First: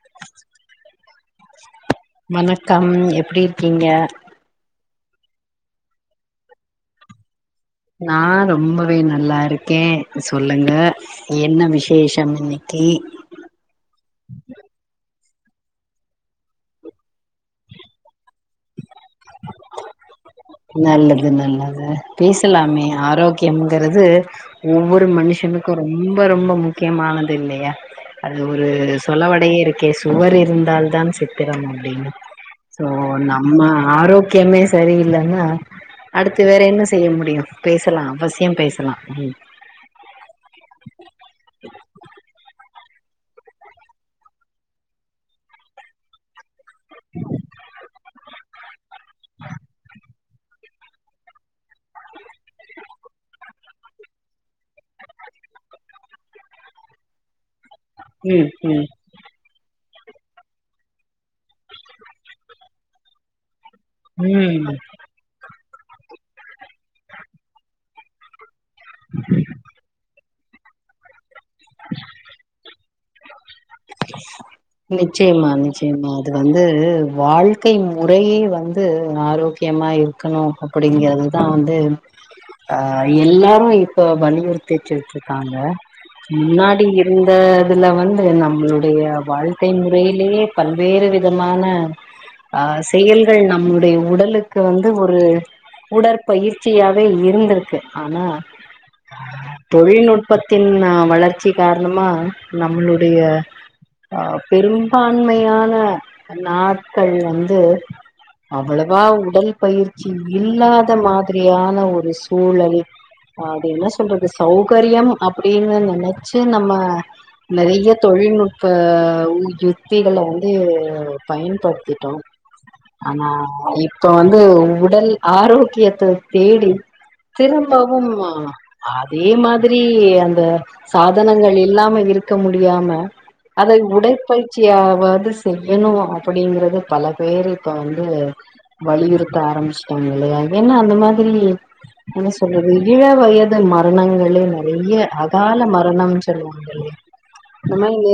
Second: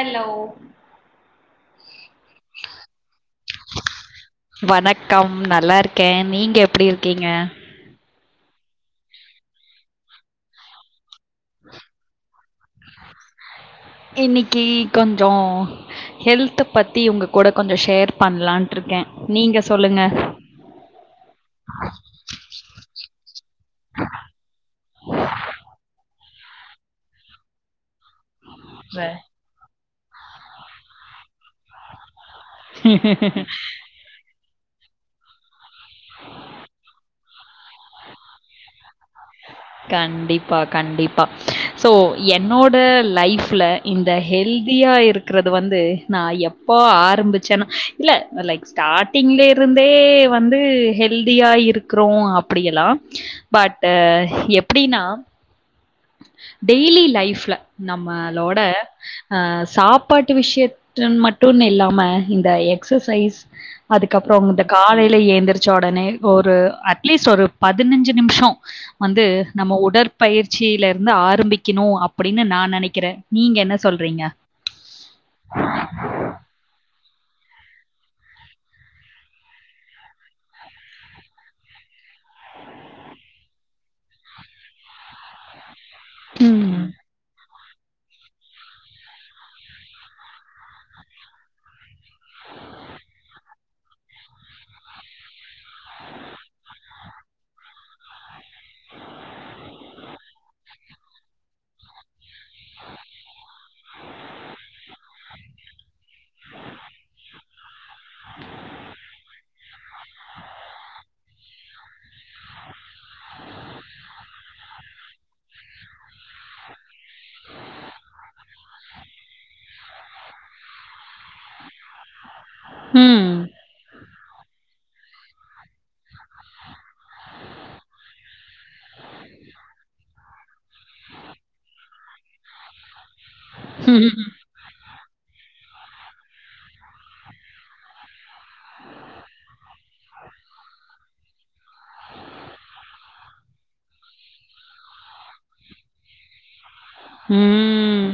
Allow வணக்கம் எப்படி இருக்கீங்க வணக்கம் நல்லா இருக்கேன் நீங்க எப்படி இருக்கீங்க நா ரொம்பவே நல்லா இருக்கே சொல்லுங்க என்ன விசேஷம் டீ இன்னைக்கி கொஞ்சோ ஹெல்த பத்தி உங்க கூட கொஞ்சொ ஷேர் பண்லான்ட்ருக்கே நீங்க சொல்லுங்க நல்லது நல்லது பேசலாமே ஆரோக் கியம்ங்கறது ஒவ்வொரு மனுஷனுக்கூ ரொம்ப ரொம்ப முக்கியமானது இல்லையா அது ஒரு சொலவடையே இருக்கே சுவர் இருந்தால் தான் சித்திரம் அப்டின்னு சோ நம்ம ஆரோக்கியமே சரி இல்லன்னா அடுத்து வேற என்ன செய்ய முடியு பேசலா அவசியம் பேசலா ம் கண்டிப்பா கண்டிப்பா ஸோ என்னோட லைஃப்ல இந்த ஹெல்தியா இருக்கிறது வந்து நா எப்ப ஆரம்பிச்சேன்னா இல்ல லைக் ஸ்டார்ட்டிங்ல இருந்தே வந்து ஹெல்தியா இருக்றோ அப்டி எல்லா பட் எப்டின்னா டெய்லி லைஃப்ல ம் நம்மளோட ஆ சாப்பாட்டு விஷயத்த மட்டுனு இல்லாம இந்த எக்சசைஸ் அதுக்கப்புறம் ம் இந்த ம் காலையில ஏந்திரிச்ச ஒடனே ஒரு அட்லீஸ்ட் ஒரு பதினஞ்சு நிம்ஷொ வந்து நம்ம உடற்பயிற் சியில இருந்து ஆரம்பிக்கிணு அப்பிடின்னு நா நெனைக்கிறே நீங்க என்ன சொல்றீங்க நிச்சயமா நிச்சயமா அது வந்து வாழ்க்கை முறையே வந்து ஆரோக்கியமா இருக்கணு அப்படிங்கறதுதா வந்து அ எல்லோரு இப்ப வலியுறுத்திச்சுட்ருக்காங்க ம் முன்னாடி இருந்த இதுல வந்து நம்ளோட டைய வாழ்க்கை முறையிலேயே பல்வேறு விதமான ஆ செயல்கள் நம்மமுடைய உடலுக்கு வந்து ஒரு உடற்பயிற்சியாவே இருந்திருக்கு ஆனா தொழில்நுட்பத்தின் அ வளர்ச்சி காரணமா நம்முளுடைய அ பெரும்பான்மையான நாட்கள் வந்து அவ்வளவா உடல் பயிற்சி இல்லாத மாதிரியான ஒரு சூழல் அது என்ன சொல்றது சௌகர்யம் அப்டின்னு நெனச்சு நம்ம நெறைய தொழில்நுட் ப்ப யுத்திகள வந்து பயன்படுத்திட்டோ ஆனா இப்ப வந்து உடல் ஆரோக்கியத்த தேடி திரும்பவும் அதே மாதிரி அந்த சாதனங்கள் இல்லாம இருக்க முடியாம அதை ம் உடப்பயிற் சியாவது செய்யணு அப்படிங்கறது பல பேரு இப்ப வந்து வலியுறுத்த ஆரம்பிச்சட்டாங்க இல்லையா ஏன்னா அந்த மாதிரி என்ன சொல்றது இள வயது மரணங்களே நறைய அகால மரணம் சொல்லுவாங்க ங்களே ம்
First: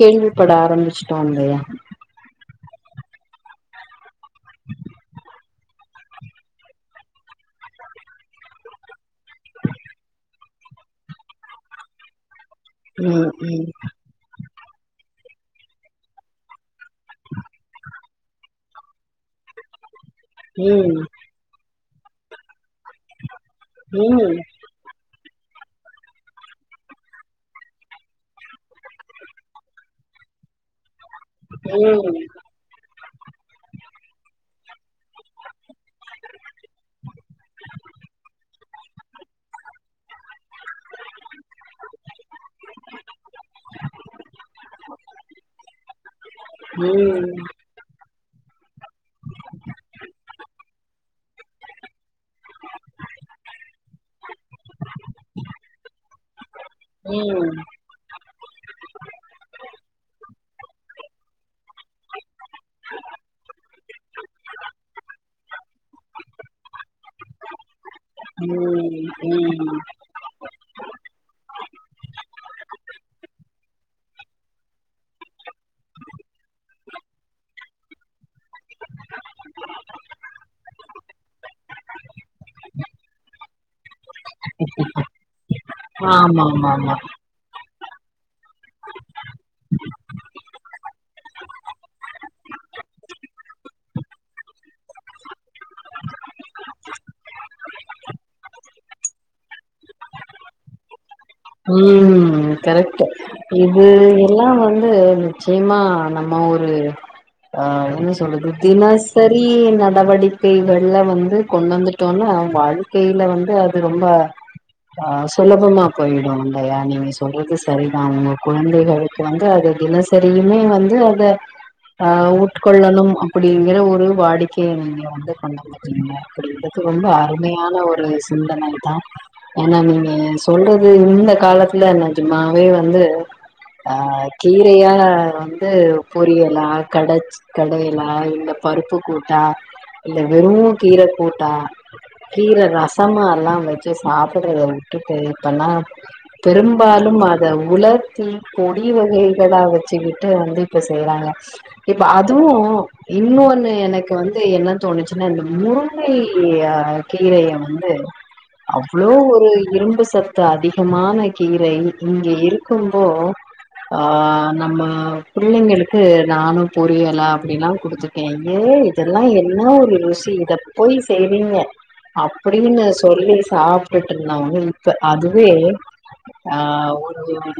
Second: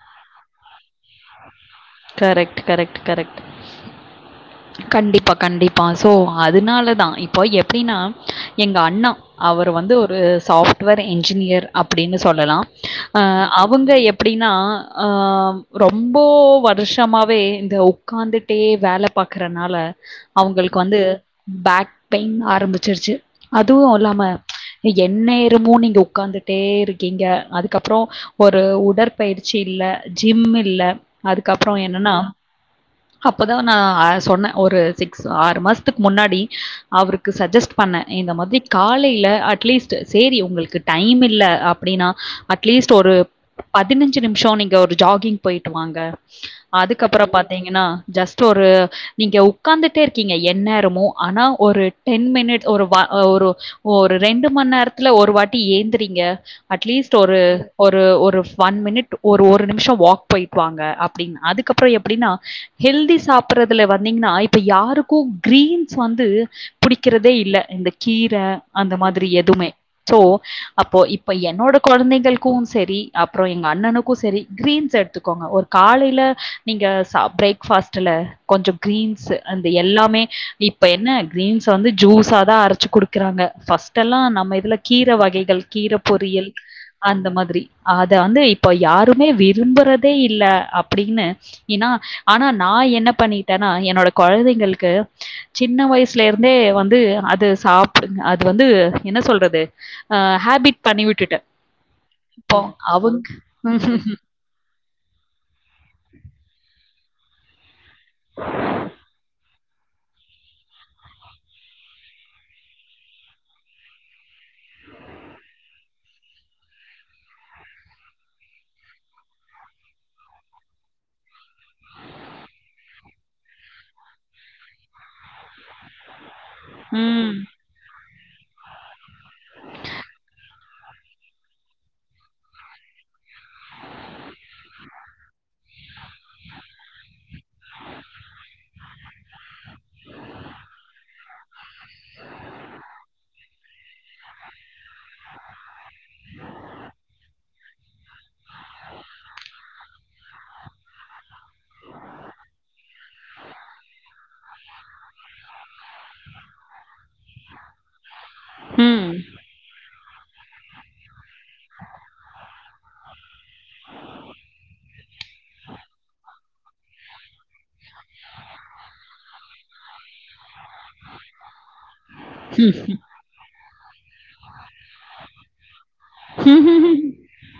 கேள்விப்பட ஆரம்ச்சுட்டோ இல்லையா கரெக்ட் கரெக்ட் கரெக்ட் கண்டிப்பா கண்டிப்பா சோ அதுனால தா இப்போ எப்டின்னா எங்க அண்ணா அவர் வந்து ஒரு சாஃப்ட்வேர் என்ஜினியர் அப்டின்னு சொல்லலா அ ம் ம் அவுங்க எப் பிடின்னா ஆ ரொம்போ வருஷமாவே இந்த உக்காந்து டே வேல பாக்கறனால அவுங்களுக்கு வந்து பேக் பெயின் ஆரம்பிச்சிருச்சு அதுவு இல்லாம ம் என்நேரமு நீங்க உக்காந்துட்டேருக்கீங்க அதுக் கப்பறோ ஒரு உடற்பயிற்சி இல்ல ஜிம் இல்ல அதுக்கப்ற ம் என்னன்னா அப்பதா நா அ சொன்னே ஒரு சிக்ஸ் ஆறுமாசத்துக் முன்னாடி அவுருக்கு சஜஸ்ட் பண்ண இந்த மாதிரி காலைல அட்லீஸ்ட் சேரி உங்குள்க்கு டைம் இல்ல அப்டின்னா லீஸ்ட் ஒரு பதினஞ்சு நிம்ஷோ நீங்க ஒரு ஜாகிங் பொயிட்டு வாங்க ம் அதுக்கப்பறொ பாத்தீங்கன்னா ஜஸ்ட் ஒரு நீங்க உக்கார்ந்துட்டே இருக்கீங்க என்நேரமு ஆனா ஒரு டென் மினிட் ஒரு ஒரு ஒரு ரெண்டு மண்நேரத் ல ஒரு வாட்டி ஏந்தறீங்க அட்லீஸ்ட் ஒரு ம் ஒரு ஒரு ஒன் மினிட் ஒரு ஒரு நிம்ஷொ வாக் போய்ட்டுவாங்க அப்டின்னு அதுக்கப்பறொ எப்டின்னா ஹெல்தி சாப்புட்றதுல வந்தீங்ன்னா இப்ப யாருக்கூ கிரீன்ஸ் வந்து புடிக்கிறதே இல்ல இந்த கீர ம் அந்த மாதிரி ம் எதுமே ம் சோ அப்போ இப்ப என்னோட கொழந்தைங்களுக்கு செரி அப்பற எங்க அண்ணனுக்கு செரி கிரீன்ஸ் எடுத்துக்கோங்க ஒரு காலையில நீங்க ச பிரேக்ஃபாஸ்ட்டுல கொஞ்சம் கிரீன்ஸ்அந்த எல்லாமே இப்ப என்ன கிரீன்ஸ் வந்து ஜூஸ்ஸாதா அரைச்சு குடுக்குறாங்க ஃபர்ஸ் டெல்லா நம்ம இதுல கீர வகைகள் ஆமா கீரபொரியல் ஆமா ஆமா அந்த மாதிரி அத அந்து இப்ப யாருமே விரும்பறதே இல்ல அப்புடின்னு என்னா ஆனா நா என்ன பண்ணிட்டன்னா என்னோட கொழந்தைங்களுக்கு சின்ன வயஸ்லேர்ந்தே வந்து அது சாப்டுங்க அது வந்து என்ன சொல்றது அ ஹேபிட் பண்ணிவிட்டுட்டே ம் கரெக்ட் இது ம் இதுல்லா வந்து நிச்சயமா நம்ம ஒரு அ என்ன சொல்லுது தினசரி நடவடி கைகள்ல வந்து கொண்டு வந்துட்டோன்னா வாழ்க்கைல வந்து அது ரொம்ப அ சுலபமா பொய்டு அல்லையா நீங்க சொல்றது சரிதாங்க குழந்தைகளுக்கு வந்து அது தினஸ் செரியுமே வந்து அத ஆ உட்கொள்ளணு அப்படிங்கிற ஒரு வாடிக்கைய நீங்க வந்து கொண்ட க்கு ரொம்ப ம் அருமையான ஒரு சிந்தனதா ஏன்னா நீங்க சொல்ற ம் இந்த காலத்துல நெஜமாவே வந்து அ கீரையா வந்து பொரியலா கடச் கடையலா இல்ல பருப்பு கூட்டா இல்ல வெறூ கீர கூட்டா கீர ரசமால்லா வெச்சு சாப்புட்றத விட்டுட்டு இப்பல்லா பெரும்பாலும்அத உலர்த்தி கொடி வகைகளா வச்சுகிட் ட்டு வந்து இப்ப செய்யறாங்க ப்ப அதுவு இன்னொன்னு எனக்கு வந்து என்ன தோணுச்சுன்னா இந்த முருங்கை கீரையவந்து அவ்ளோ ஒரு இரும்பு சத்து அதிகமான கீரை இங்க இருக்கும்போ ஆ நம்ம புள்ளைங்களுக்கு நானு புரியலா அப்புடில்லா குடுத்துட்டே ஏ இதெல்லா என்ன ஒரு ருசி இத போய் செய்வீங்க ம் அப்டின்னு சொல்லி சாப்ட்டுட்டு இருந்தவங்க இப்ப அதுவே அ ம். ஒ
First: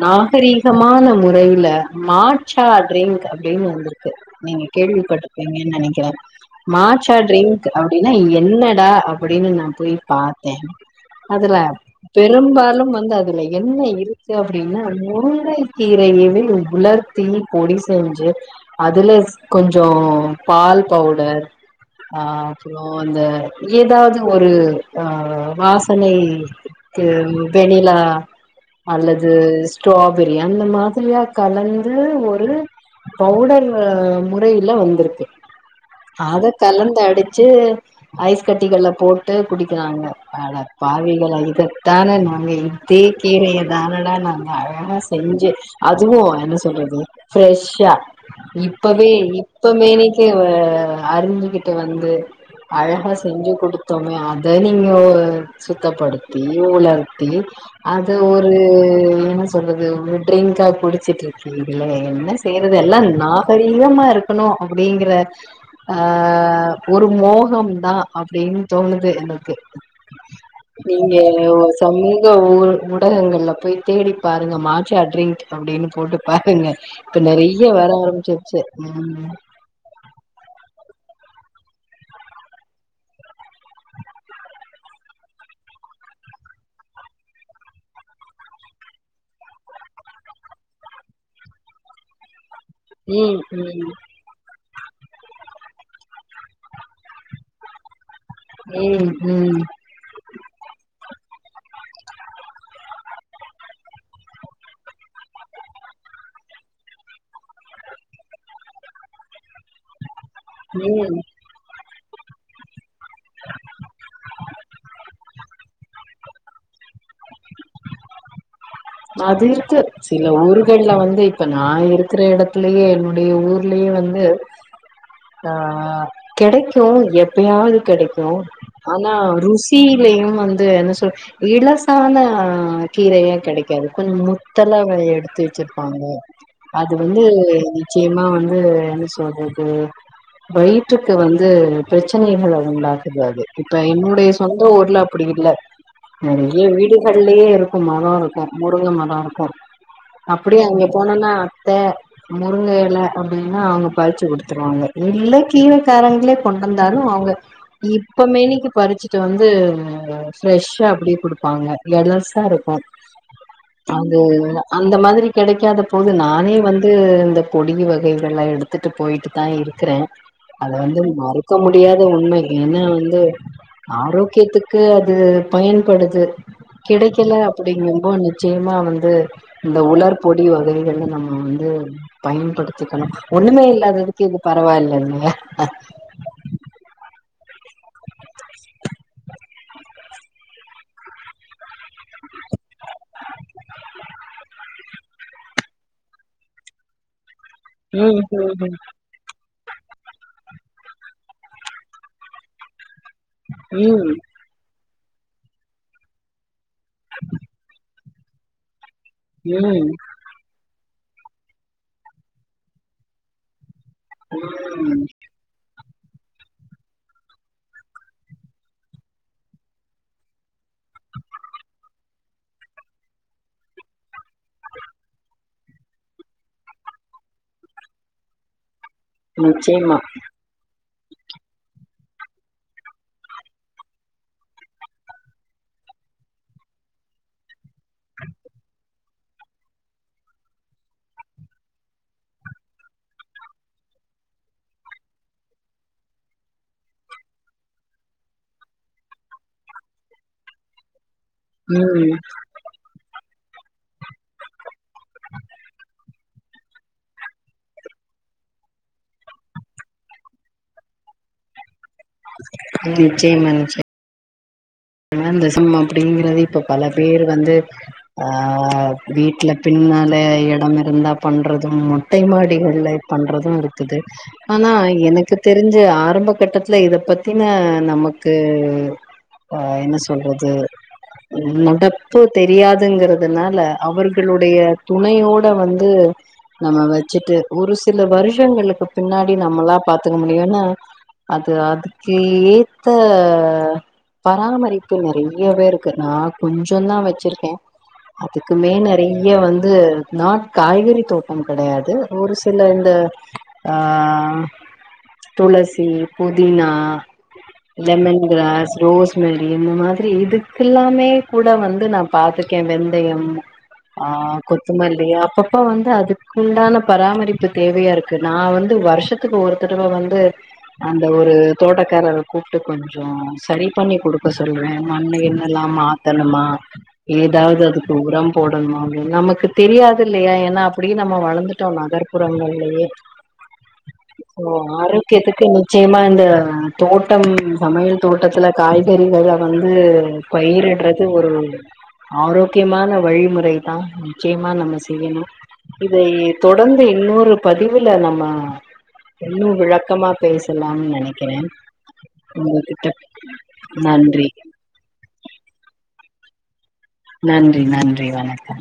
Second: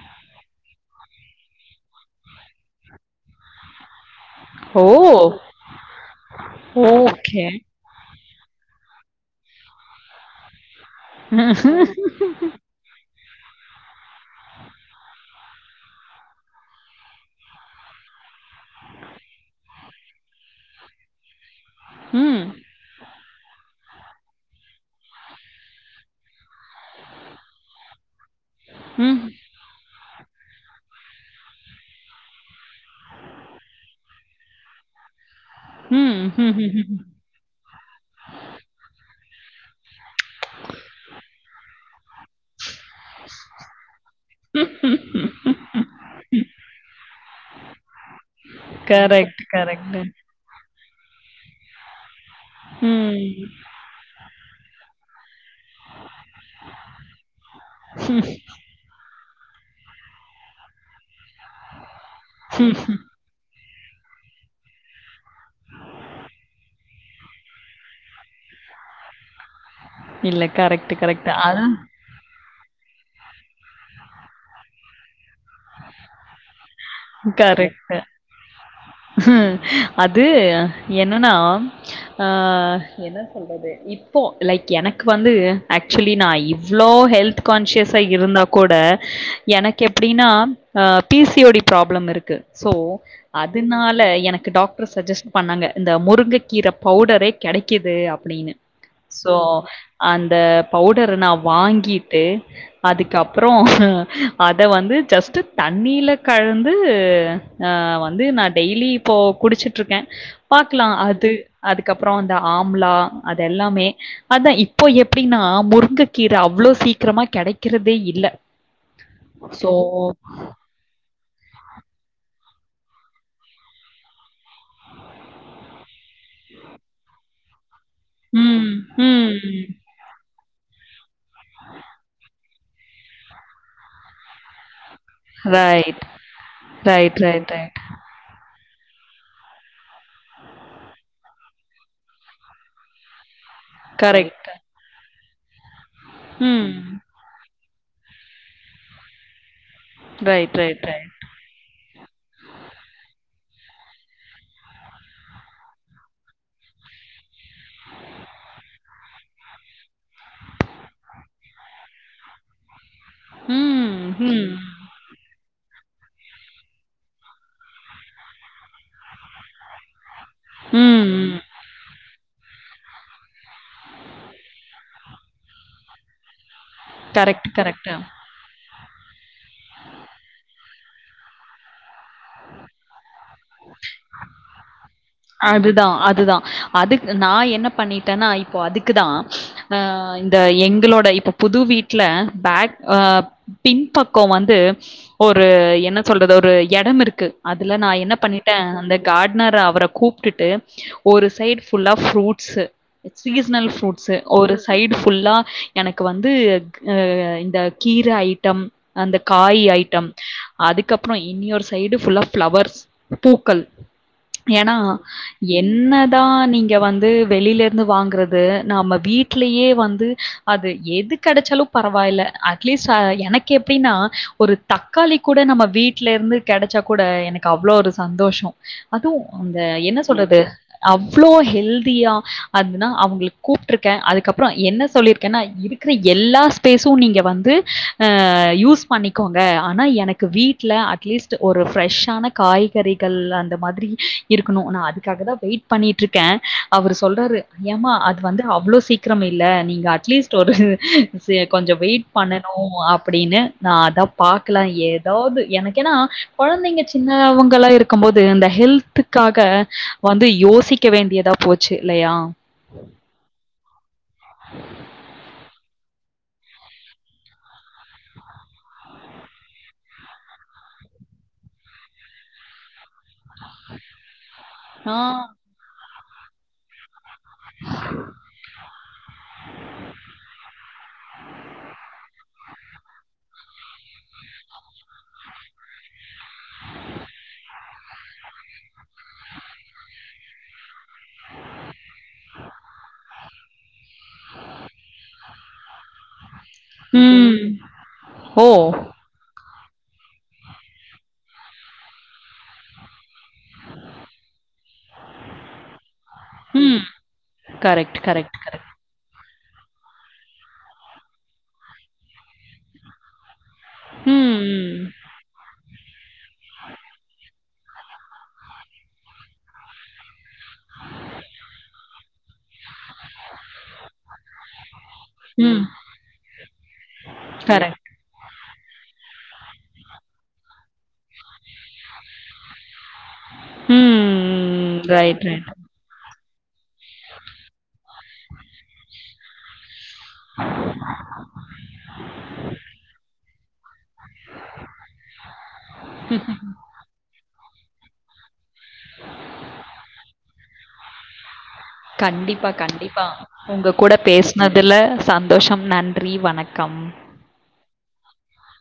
நாகரீகமான முறையில மாற்றாடிங் அப்டின்னு வந்து நீங்க கேள்வி ஓ பட்ருபீங்கன்னு நெனைக்கிறே ஓகே. மாற்றாட்ரிங் அப்டின்னா என்னடா அப்டின்னு நா போய் பாத்தே அதுல ம். பெரும்பாலு வந்து அதுல என்ன இருக்கு அப்டின்னா முருங்கை கீரையவே உலர் தீ பொடி செஞ்சு அதுல கொஞ்சோ பால் பவுடர் அ அப்றோ இந்த ஏதாவ்து ஒரு அ வாசனை க்கு வெண்ணிலா ம். அல்லது ஸ்ட்ராபெரி அந்த மாதிரியா கலந்து ஒரு பவுடர் முறையில வந்ருக் ம். அத கலந்து அடி வச்சி ஐஸ் கட்டிகல போட்டு குடிக்கிறாங்க அட பாவிகள இத தான அங்க இதே கீரைய தானடா நா அழாகா செஞ்சு அதுவு என்ன சொல்றது ஃப்ரெஷ்ஷா இப்பவே கரெக்ட், இப்ப கரெக்ட். மேனிக்கே அறிஞ்சிக்கிட்டு வந்து ம். அழகா செஞ்சு குடுத் த்தோமே அத நீங்க சுத்தப்படுத்தி உலர்த்தி அது ஒரு என்ன சொல்றது ட்ரிங்காகுடிச்சிட்டு இருக்கு இ என்ன செய்றது எல்லா நாகரீகமா இருக்கனு அப்டிங்கிற அ ஒரு மோகம் தா அப்டின் தோணுது எனக் இல்ல கரெக்ட் கரெக் சமூக ஊ ஊடகங்கள்ல போய் தேடி பாருங்க மாச்சாட்ரிங் அபடின்னு போட்டு பாருங்க இப்ப நறைய வர கரெக்ட். ஆரம்பிச்ருச்சு ம் அது என்னன்னா ஆ என்ன சொல்றது இப்போ லைக் எனக்கு வந்து ஆக்சுவலி நா இவ்ளோ ஹெல்த் கான்சியஸா இருந்தா கூட எனக்கு எப்டின்னா அ பீசி ஓடி ப்ராப்ளம் இருக்கு சோ ம் அதனால எனக்கு டாக்டர் சஜஸ்ட் பண்ணாங்க இந்த முருங்க கீர பவுடரே கெடைக்குது அப்படின்னு ம் சோ ம் அந்த பவுடர நா வாங்கிட்டு அதுக்கப்றோ அத வந்து ஜஸ் தண்ணீல கழந்து அ வந்து நா டெய்லி இப்போ குடிச்ட்ருக்கே பாக்லா ம் ம் அது அதுக்கப்றோ அந்த ஆம்லா அது எல்லாமே அதா இப்போ எப்டின்னா முருங்கக்கீர அவ்ளோ சீக்ரமா கெடைக்றதே இல்ல அது சோ இருக்கு சி இ ஊர்கள்ல வந்து இப்ப நா இருக்குற எடத்துலயே என்னுடைய ஊர்லயே வந்து ஆ கெடைக்கு எப்பயாவது கெடைக்கு ம், ஆனா ம். ரூஸ் சிட்டிலையு வந்து என்ன சொல் இலசான கீரைய கெடைக்கு [unintelligible] கொஞ்சோ முத்தலா எடுத்து வச்சிருப்பாங்க ரைட். அது ரைட், வந்து ரைட், ரைட். நிச்சயமா வந்து என்ன சொல்றது வயிற்றுக்கு வந்து பிரச்சனைகள உண்டாகுது அது இப்ப என்னுடைய கரெக்ட். சொந்த ஊர்ல அப்டி இல்ல நெறைய ம். வீடுகள்லயே இருக்கு மரோ இருக்கு முருங்க மரோ இருக்கு ரைட், ரைட், அப்டியேஷஅங்க ரைட். போனனா அத்த முருங்க எல அப்டின்னா அவுங்க பறிச்சி குடுத்துருவாங்க இல்ல கீரைக்காரங்களே கொண்டு வந்தாலு அவுங்க இப்பமேனிக்கு பறிச் ட்டு வந்து ஃப்ரெஷ்ஷா அப்டியே குடுப்பாங்க எலஸா இருக்கு ம், அது ம். அந்த மாதிரி கெடைக்காத போது நானே வந்து இந்த பொடி வகைகள்ல்லா எடுத் பாத்துட்டு போயிட்டு தா இருக்கிற அத வந்து ம், ம். மறக்க முடியாத உண்ம ஏன்னா வந்து ஆரோக்கியத்துக்கு அது பயன்படுது கெடைக்கல கரெக்ட், அப்டிங்க கரெக்ட். நிச்சயமா வந்து இந்த உலர் பொடி வகைகள்ல நம்ம வந்து பயன்படுத்திக்கணு ஒண்ணுமே இல்லாததுக்கு இது பரவாயில்லல அ அதுதா அதுக்கு நா என்ன பண்ணிட்டன்னா இப்போ அதுக்குதா ஆ இந்த எங்களோட இப்போ புது வீட்ல பேக் அ பின்பக்கோ வந்து ஒரு என்ன சொல்றது ஒரு இடம் இருக்கு அதுல நா என்ன ம் பண்ணிட்ட ம் அந்த கார்ட்னர் அவர கூப்டுட்டு ஒரு சைட் ஃபுல்லா ஃப்ரூட்ஸ்சு சீஸ்னல் ம் ஃப்ரூட்ஸ்சு ஒரு சைடு ஃபுல்லா எனக்கு வந்து அ இந்த கீர ஐட்டம் அந்த காய் ம் ஐட்டம் அதுக்கு அப்பறோ இன்னியொரு சைடு ஃபுல்லா ஃப்ளவர்ஸ் பூக்கள் ஏன்னா என்ன தா நீங்க வந்து வெளில இருந்து வாங்கறது நாம்ம வீட்லயே வந்து அது எது கெடச்சாலு பரவாயில்ல அட்லீஸ்ட் அ எனக்கு எப்டின்னா ஒரு தக்காளி கூட நம்ம வீட்ல இருந்து கெடச்சா கூட எனக்கு அவ்ளோ ஒரு சந்தோஷோ அது அந்த நிச்சயமா என்ன சொல்றது அவ்ளோ ஹெல்தியா அதுனா அவுங்ளுக் கூப்ட்டுருக்கே அதுக்கு அப்றோ என்ன சொல்லியிருக்கேன்னா இருக்கிற எல்லா ஸ்பேசு நீங்க வந்து அ யூஸ் பண்ணிக்கோங்க ஆனா எனக்கு வீட்ல அட்லீஸ்ட் ஒரு ஃப்ரெஷ்ஷான காய்கறிகள் அந்த மாதிரி இருக்கணு நா அதுக்காக தா வெயிட் பண்ணிட்டுருக்கே அவரு சொல்றாரு ஏமா அது வந்து அவ்ளோ சீக்கிரம் இல்ல நீங்க அட்லீஸ்ட் ஒரு கொஞ்ச வெயிட் ம் பண்ணணு அப்டின்னு நா அதா பாக்லா ஏ ஏதாவது எனக்கு ஏனா கொழந்தைங்க சின்னவங்களா இருக்கும்போது இந்த ஹெல்த்துக்காக வந்து யோசிக்க வேண்டியதா போச்சு இல்லையா ம் சேர்மங் சேர் [unintelligible] ஆனாந்தசம் அப்டிங்கறது இப்ப பல பேர் வந்து அ வீட்ல பின்னால இடம் இருந்தா பண்றதும் மொட்டை மாடிகள்ல பண்றது இருக்குது ஆனா ஆ. எனக்கு தெரிஞ்சி ஆரம்ப கட்டத்துல இத ப த்தின நமக்கு அ என்ன சொல்றது நடப்பு தெரியாதுங்கறதுனால அவர்களுடைய துணையோட வந்து நம்ம வச்சுட்டு ஒரு சில வருஷங்களுக்கு பின்னாடி நம்மளா பாத்துக்க முடியுன்னா அது அதுக்கு ஏத்த பராமரிப்பு நறை நறைய பேர் இருக்குனா கொஞ்சோ தா வச்சிருக்கே ம். ஓ! அதுக்குமே நெறைய வந்து நா காய்கறி தோட்டம் கெடையாது ஒரு சில இந்த ஆ துளசி புதினா ம். Correct, lemon correct, correct. Grass rosemary இந்த மாதிரி இதுக்கு எல்லாமே கூட வந்து நா பாத்துருக்கே வெந்தயம் ஆ ம், ம். கொத்தமல்லி அப் பப்ப வந்து அதுக்குண்டான பராமரிப்பு தேவையா இருக்கு நா வந்து வர்ஷத்துக்கு ஒரு தடவ வந்து அந்த ஒரு தோட்டக்காரர கூப்ட்டு கொஞ் சோ சரி பண்ணி குடுக்க சொல்லுவே மண்ணு ம் என்னல்லா மாத்தணுமா ஏதாவது அது கரெக்ட் க்கு உரம் போடணுமா அப்டின்னு நமக்கு தெரியாது இல்லையா ஏன்னா அப்டியே நம்ம வளர்ந்துட்டோ நகர்ப்புறங்கள்லயே ஓ ம் ரைட் ஆரோக்கியத்துக்கு ரைட் நீ நிச்சயமா இந்த தோட்டம் சமையல் தோட்டத்துல காய்கறிகளா வந்து பயிட்டிறது ஒரு ஆரோக்கியமான வழிமுறை தா நிச்சயமா நம்ம செய்யணு இதை தொடர்ந்து இன்னோரு பதிவுல நம்ம இன்னு விளக்கமா பேச லாம்னு நெனக்குறே கண்டிப்பா கண்டிப்பா ஒங்க கூட நன்றி பேசுனது இதுல சந்தோஷம் நன்றி வணக்கம் நன்றி நன்றி வணக்கம்